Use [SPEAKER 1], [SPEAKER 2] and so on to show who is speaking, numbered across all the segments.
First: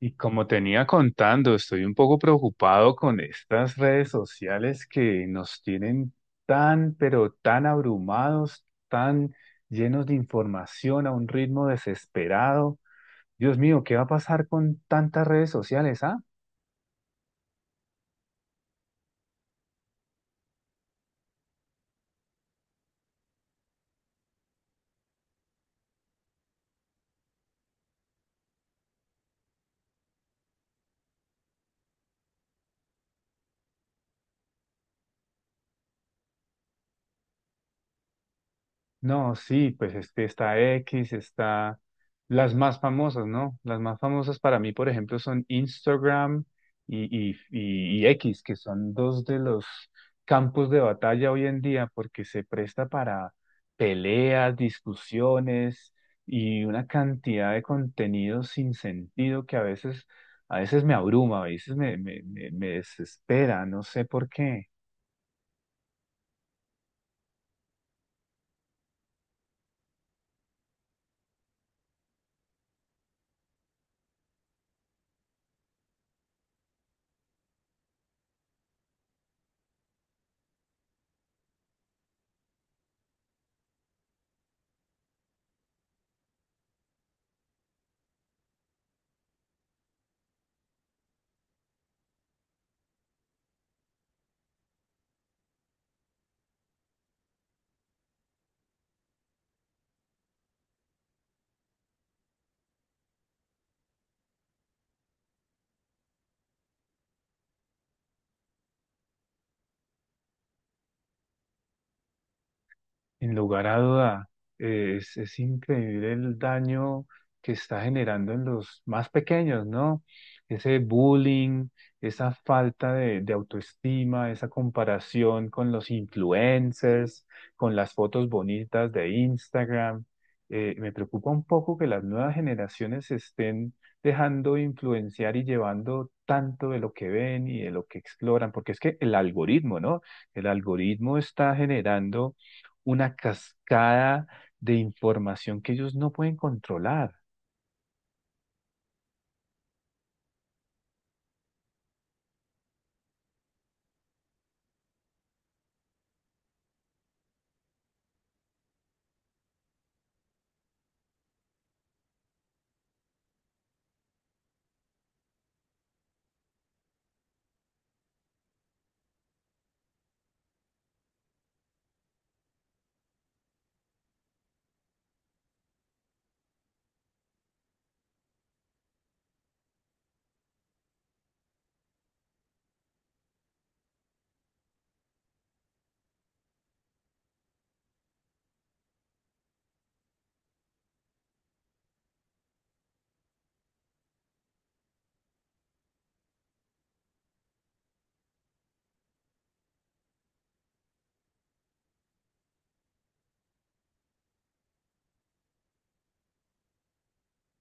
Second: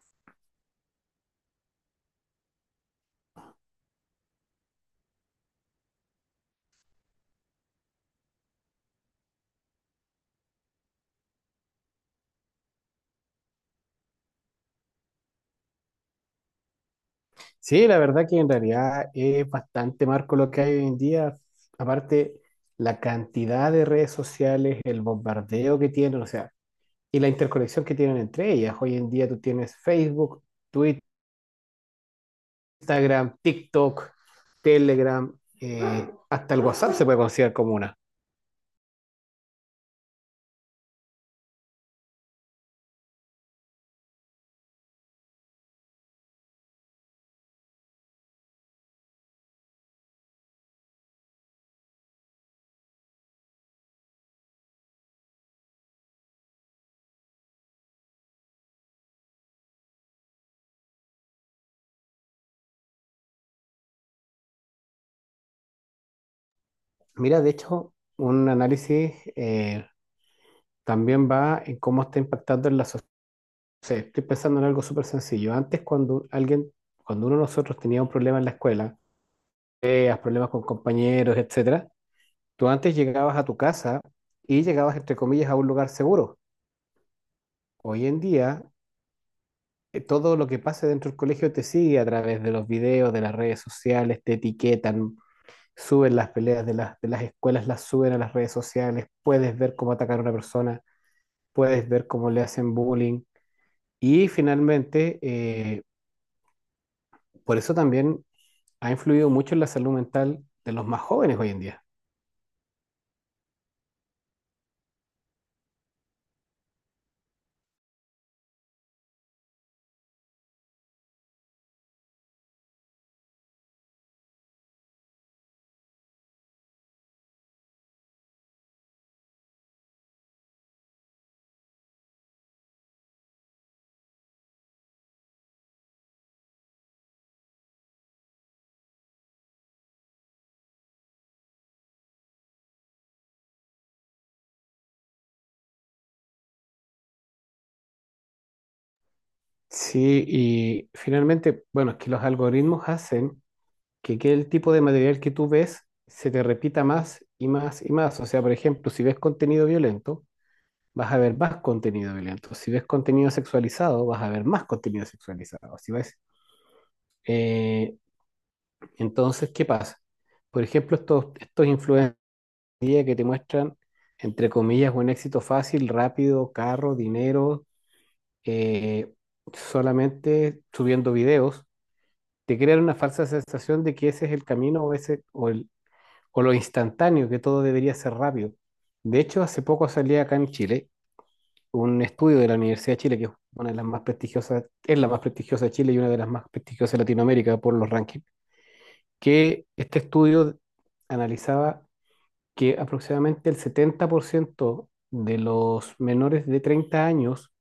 [SPEAKER 1] Y como tenía contando, estoy un poco preocupado con estas redes sociales que nos tienen tan, pero tan abrumados, tan llenos de información a un ritmo desesperado. Dios mío, ¿qué va a pasar con tantas redes sociales,
[SPEAKER 2] Sí, la verdad que en realidad es bastante marco lo que hay hoy en día. Aparte, la cantidad de redes sociales, el bombardeo que tienen, o sea, y la interconexión que tienen entre ellas. Hoy en día tú tienes Facebook, Twitter, Instagram, TikTok, Telegram, hasta el WhatsApp se puede considerar como una.
[SPEAKER 1] No, sí, pues este está X, está las más famosas, ¿no? Las más famosas para mí, por ejemplo, son Instagram y X, que son dos de los campos de batalla hoy en día, porque se presta para peleas, discusiones y una cantidad de contenido sin sentido que a veces me abruma, a veces me desespera, no sé por qué.
[SPEAKER 2] Mira, de hecho, un análisis, también va en cómo está impactando en la sociedad. Estoy pensando en algo súper sencillo. Antes, cuando alguien, cuando uno de nosotros tenía un problema en la escuela, peleas, problemas con compañeros, etcétera, tú antes llegabas a tu casa y llegabas, entre comillas, a un lugar seguro. Hoy en día, todo lo que pase dentro del colegio te sigue a través de los videos, de las redes sociales, te etiquetan, suben las peleas de las escuelas, las suben a las redes sociales, puedes ver cómo atacar a una persona, puedes ver cómo le hacen bullying. Y finalmente, por eso también ha influido mucho en la salud mental de los más jóvenes hoy en día.
[SPEAKER 1] Sin lugar a duda, es increíble el daño que está generando en los más pequeños, ¿no? Ese bullying, esa falta de autoestima, esa comparación con los influencers, con las fotos bonitas de Instagram. Me preocupa un poco que las nuevas generaciones se estén dejando influenciar y llevando tanto de lo que ven y de lo que exploran, porque es que el algoritmo, ¿no? El algoritmo está generando una cascada de información que ellos no pueden controlar.
[SPEAKER 2] Sí, y finalmente, bueno, es que los algoritmos hacen que el tipo de material que tú ves se te repita más y más y más. O sea, por ejemplo, si ves contenido violento, vas a ver más contenido violento. Si ves contenido sexualizado, vas a ver más contenido sexualizado. Si ves, eh, entonces, ¿qué pasa? Por ejemplo, estos influencers que te muestran, entre comillas, un éxito fácil, rápido, carro, dinero, eh, solamente subiendo videos te crean una falsa sensación de que ese es el camino o, ese, o, el, o lo instantáneo, que todo debería ser rápido. De hecho, hace poco salía acá en Chile un estudio de la Universidad de Chile, que es una de las más prestigiosas, es la más prestigiosa de Chile y una de las más prestigiosas de Latinoamérica por los rankings, que este estudio analizaba que aproximadamente el 70% de los menores de 30 años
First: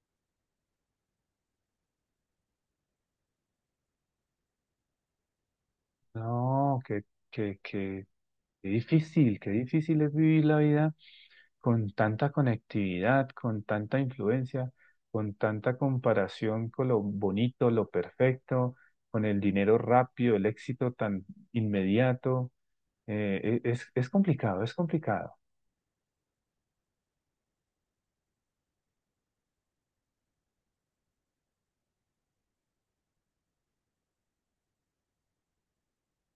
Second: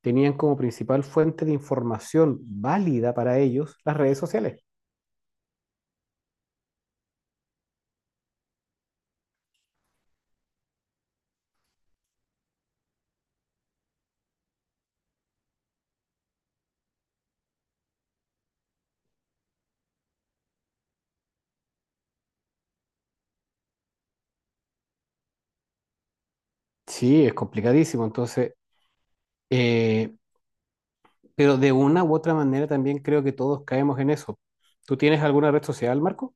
[SPEAKER 2] tenían como principal fuente de información válida para ellos las redes sociales.
[SPEAKER 1] No, qué, qué, qué, qué difícil es vivir la vida con tanta conectividad, con tanta influencia, con tanta comparación con lo bonito, lo perfecto, con el dinero rápido, el éxito tan inmediato. Es complicado, es complicado.
[SPEAKER 2] Sí, es complicadísimo. Eh, pero de una u otra manera también creo que todos caemos en eso. ¿Tú tienes alguna red social, Marco?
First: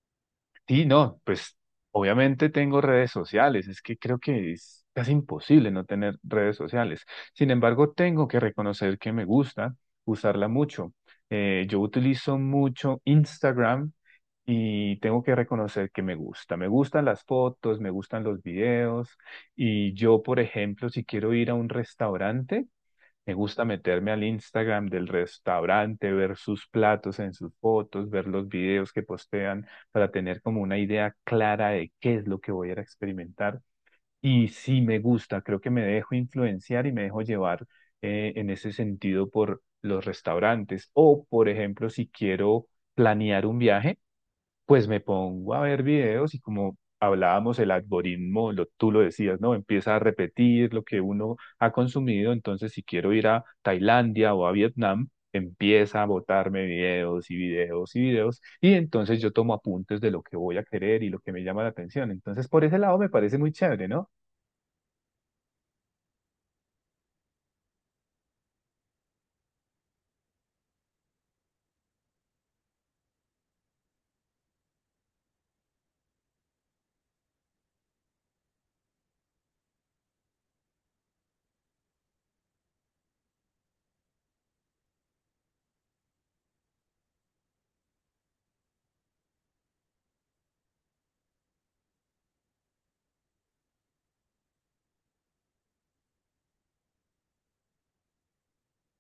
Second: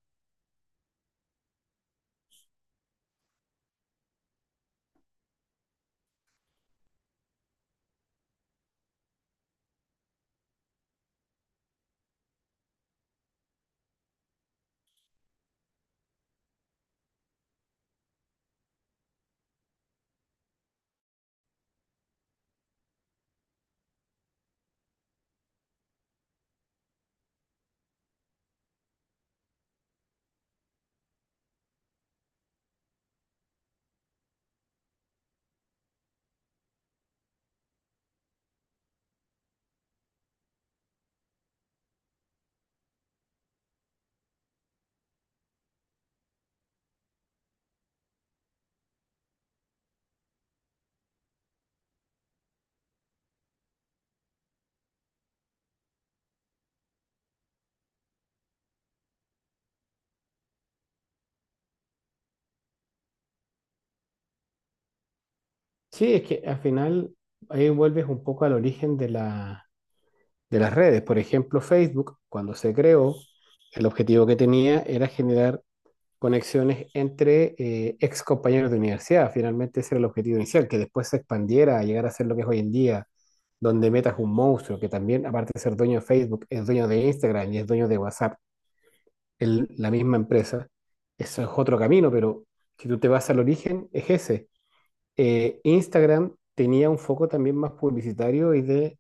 [SPEAKER 1] Sí, no, pues obviamente tengo redes sociales, es que creo que es casi imposible no tener redes sociales. Sin embargo, tengo que reconocer que me gusta usarla mucho. Yo utilizo mucho Instagram y tengo que reconocer que me gusta. Me gustan las fotos, me gustan los videos y yo, por ejemplo, si quiero ir a un restaurante, me gusta meterme al Instagram del restaurante, ver sus platos en sus fotos, ver los videos que postean para tener como una idea clara de qué es lo que voy a ir a experimentar. Y sí me gusta, creo que me dejo influenciar y me dejo llevar en ese sentido por los restaurantes. O, por ejemplo, si quiero planear un viaje. Pues me pongo a ver videos y como hablábamos, el algoritmo, tú lo decías, ¿no? Empieza a repetir lo que uno ha consumido, entonces si quiero ir a Tailandia o a Vietnam, empieza a botarme videos y videos y videos y entonces yo tomo apuntes de lo que voy a querer y lo que me llama la atención. Entonces por ese lado me parece muy chévere, ¿no?
[SPEAKER 2] Sí, es que al final ahí vuelves un poco al origen de las redes. Por ejemplo, Facebook, cuando se creó, el objetivo que tenía era generar conexiones entre ex compañeros de universidad. Finalmente ese era el objetivo inicial, que después se expandiera a llegar a ser lo que es hoy en día, donde Meta es un monstruo, que también, aparte de ser dueño de Facebook, es dueño de Instagram y es dueño de WhatsApp. La misma empresa. Eso es otro camino, pero si tú te vas al origen, es ese. Instagram tenía un foco también más publicitario y de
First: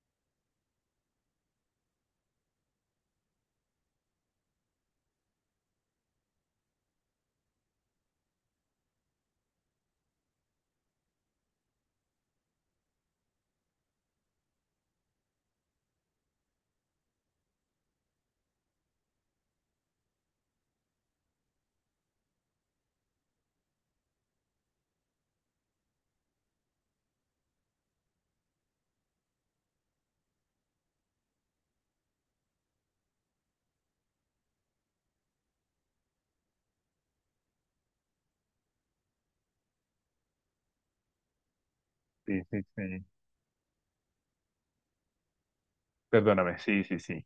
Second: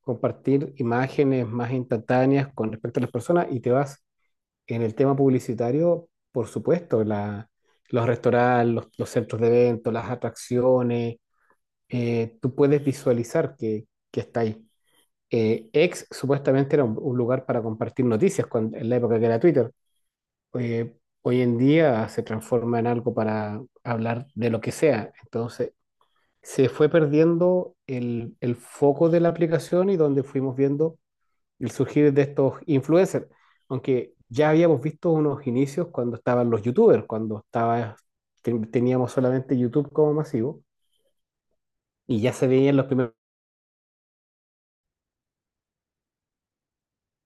[SPEAKER 2] compartir imágenes más instantáneas con respecto a las personas y te vas en el tema publicitario, por supuesto, los restaurantes, los centros de eventos, las atracciones, tú puedes visualizar que está ahí. X supuestamente era un lugar para compartir noticias en la época que era Twitter eh, hoy en día se transforma en algo para hablar de lo que sea. Entonces, se fue perdiendo el foco de la aplicación y donde fuimos viendo el surgir de estos influencers. Aunque ya habíamos visto unos inicios cuando estaban los youtubers, teníamos solamente YouTube como masivo y ya
[SPEAKER 1] Sí,
[SPEAKER 2] se
[SPEAKER 1] sí,
[SPEAKER 2] veían los
[SPEAKER 1] sí.
[SPEAKER 2] primeros.
[SPEAKER 1] Perdóname, sí, sí, sí.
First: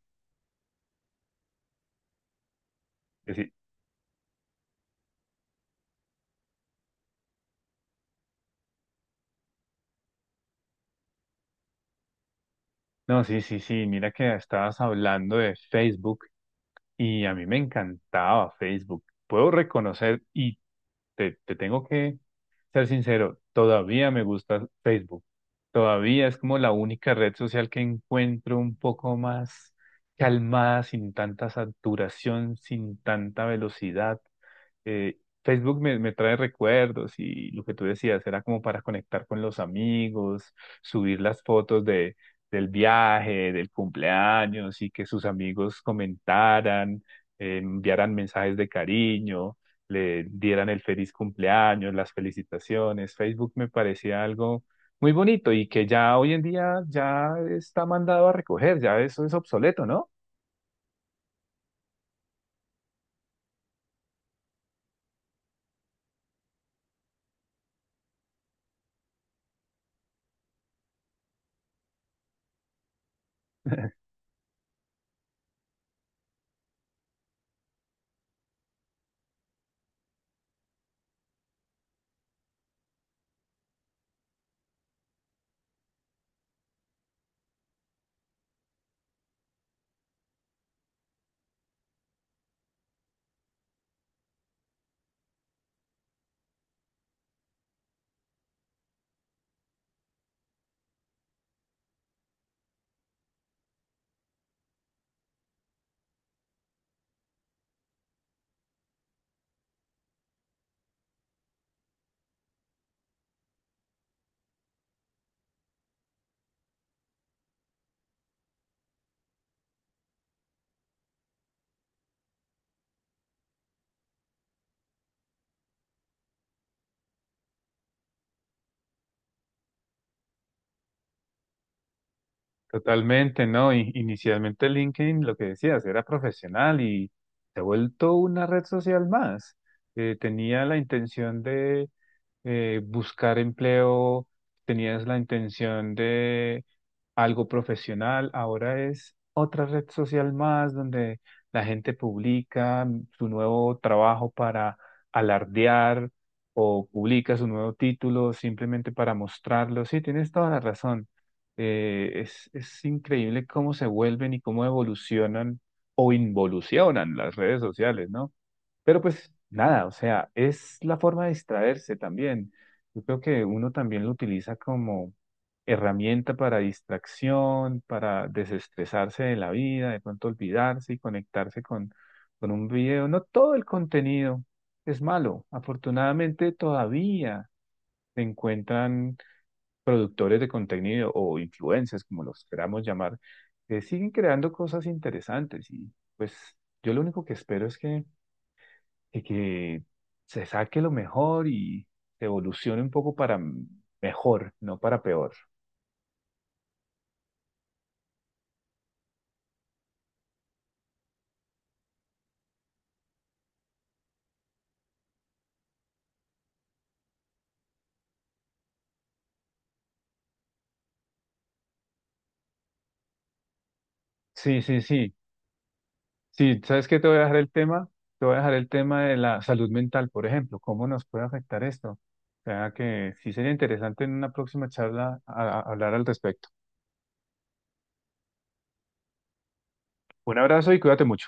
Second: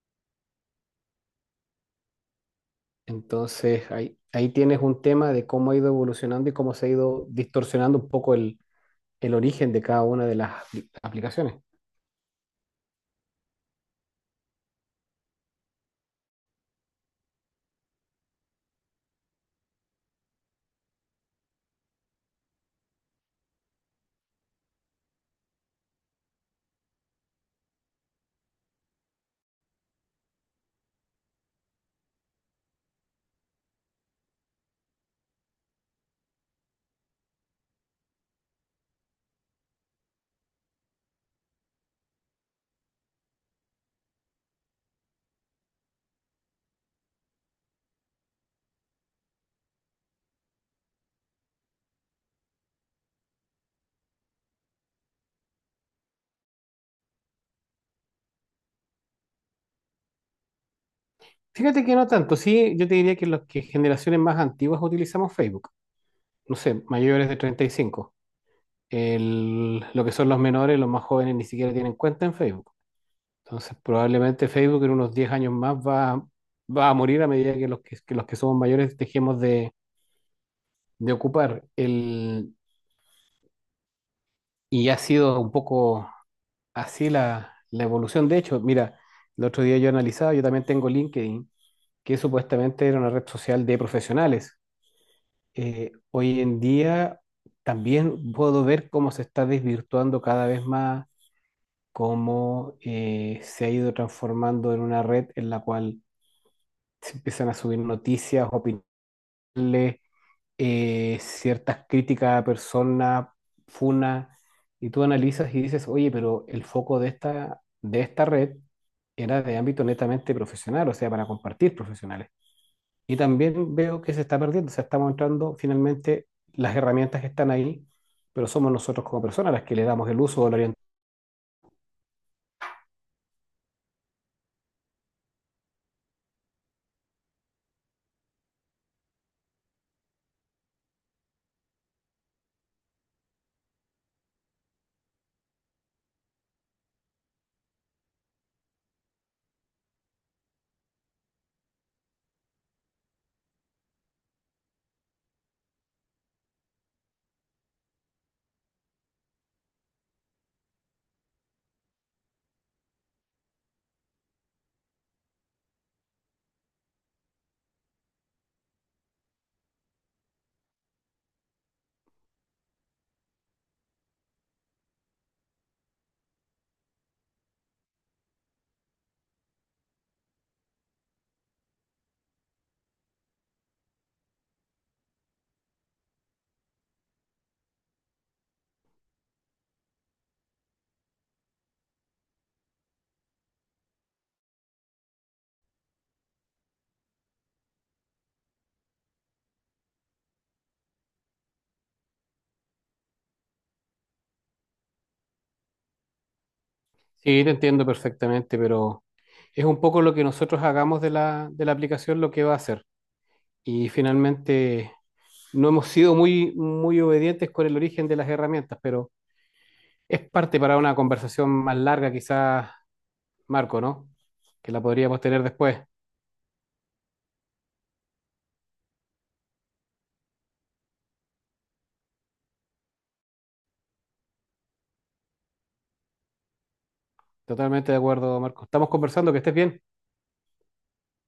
[SPEAKER 1] Que sí.
[SPEAKER 2] Entonces, ahí tienes un tema de cómo ha ido evolucionando y cómo se ha ido distorsionando un poco el origen de cada una de las aplicaciones.
[SPEAKER 1] No, sí, sí, sí, mira que estabas hablando de Facebook y a mí me encantaba Facebook. Puedo reconocer y te tengo que ser sincero, todavía me gusta Facebook. Todavía es como la única red social que encuentro un poco más calmada, sin tanta saturación, sin tanta velocidad, eh, Facebook me trae recuerdos y lo que tú decías era como para conectar con los amigos, subir las fotos del viaje, del cumpleaños y que sus amigos comentaran, enviaran mensajes de cariño, le dieran el feliz cumpleaños, las felicitaciones. Facebook me parecía algo muy bonito y que ya hoy en día ya está mandado a recoger, ya eso es obsoleto, ¿no?
[SPEAKER 2] Fíjate que no tanto, sí, yo te diría que los que generaciones más antiguas utilizamos Facebook, no sé, mayores de 35. El, lo que son los menores, los más jóvenes ni siquiera tienen cuenta en Facebook. Entonces, probablemente Facebook en unos 10 años más va a morir a medida que los que somos mayores dejemos de ocupar. El, y ha sido un poco así la evolución. De hecho, mira, el otro día yo analizaba, yo también tengo LinkedIn, que supuestamente era una red social de profesionales, hoy en día también puedo ver cómo se está desvirtuando cada vez más, cómo se ha ido transformando en una red en la cual se empiezan a subir noticias, opiniones, ciertas críticas a personas, funas, y tú analizas y dices, oye, pero el foco de esta red era de ámbito netamente profesional, o sea, para compartir profesionales. Y también veo que se está perdiendo, o sea, estamos entrando finalmente las herramientas que están ahí, pero somos nosotros como personas las que le damos el uso o la orientación.
[SPEAKER 1] Totalmente, ¿no? Inicialmente LinkedIn, lo que decías, era profesional y se ha vuelto una red social más. Tenía la intención de buscar empleo, tenías la intención de algo profesional, ahora es otra red social más donde la gente publica su nuevo trabajo para alardear o publica su nuevo título simplemente para mostrarlo. Sí, tienes toda la razón. Es increíble cómo se vuelven y cómo evolucionan o involucionan las redes sociales, ¿no? Pero pues nada, o sea, es la forma de distraerse también. Yo creo que uno también lo utiliza como herramienta para distracción, para desestresarse de la vida, de pronto olvidarse y conectarse con un video. No todo el contenido es malo. Afortunadamente todavía se encuentran productores de contenido o influencers, como los queramos llamar, que siguen creando cosas interesantes y pues yo lo único que espero es que de que se saque lo mejor y se evolucione un poco para mejor, no para peor.
[SPEAKER 2] Sí, te entiendo perfectamente, pero es un poco lo que nosotros hagamos de la aplicación lo que va a hacer. Y finalmente no hemos sido muy, muy obedientes con el origen de las herramientas, pero es parte para una conversación más larga, quizás, Marco, ¿no?
[SPEAKER 1] Sí,
[SPEAKER 2] Que
[SPEAKER 1] sí,
[SPEAKER 2] la
[SPEAKER 1] sí.
[SPEAKER 2] podríamos tener después.
[SPEAKER 1] Sí, ¿sabes qué? Te voy a dejar el tema de la salud mental, por ejemplo, cómo nos puede afectar esto. O sea que sí sería interesante en una próxima charla hablar al respecto.
[SPEAKER 2] Totalmente de acuerdo, Marco. Estamos conversando, que estés bien.
[SPEAKER 1] Un abrazo y cuídate mucho.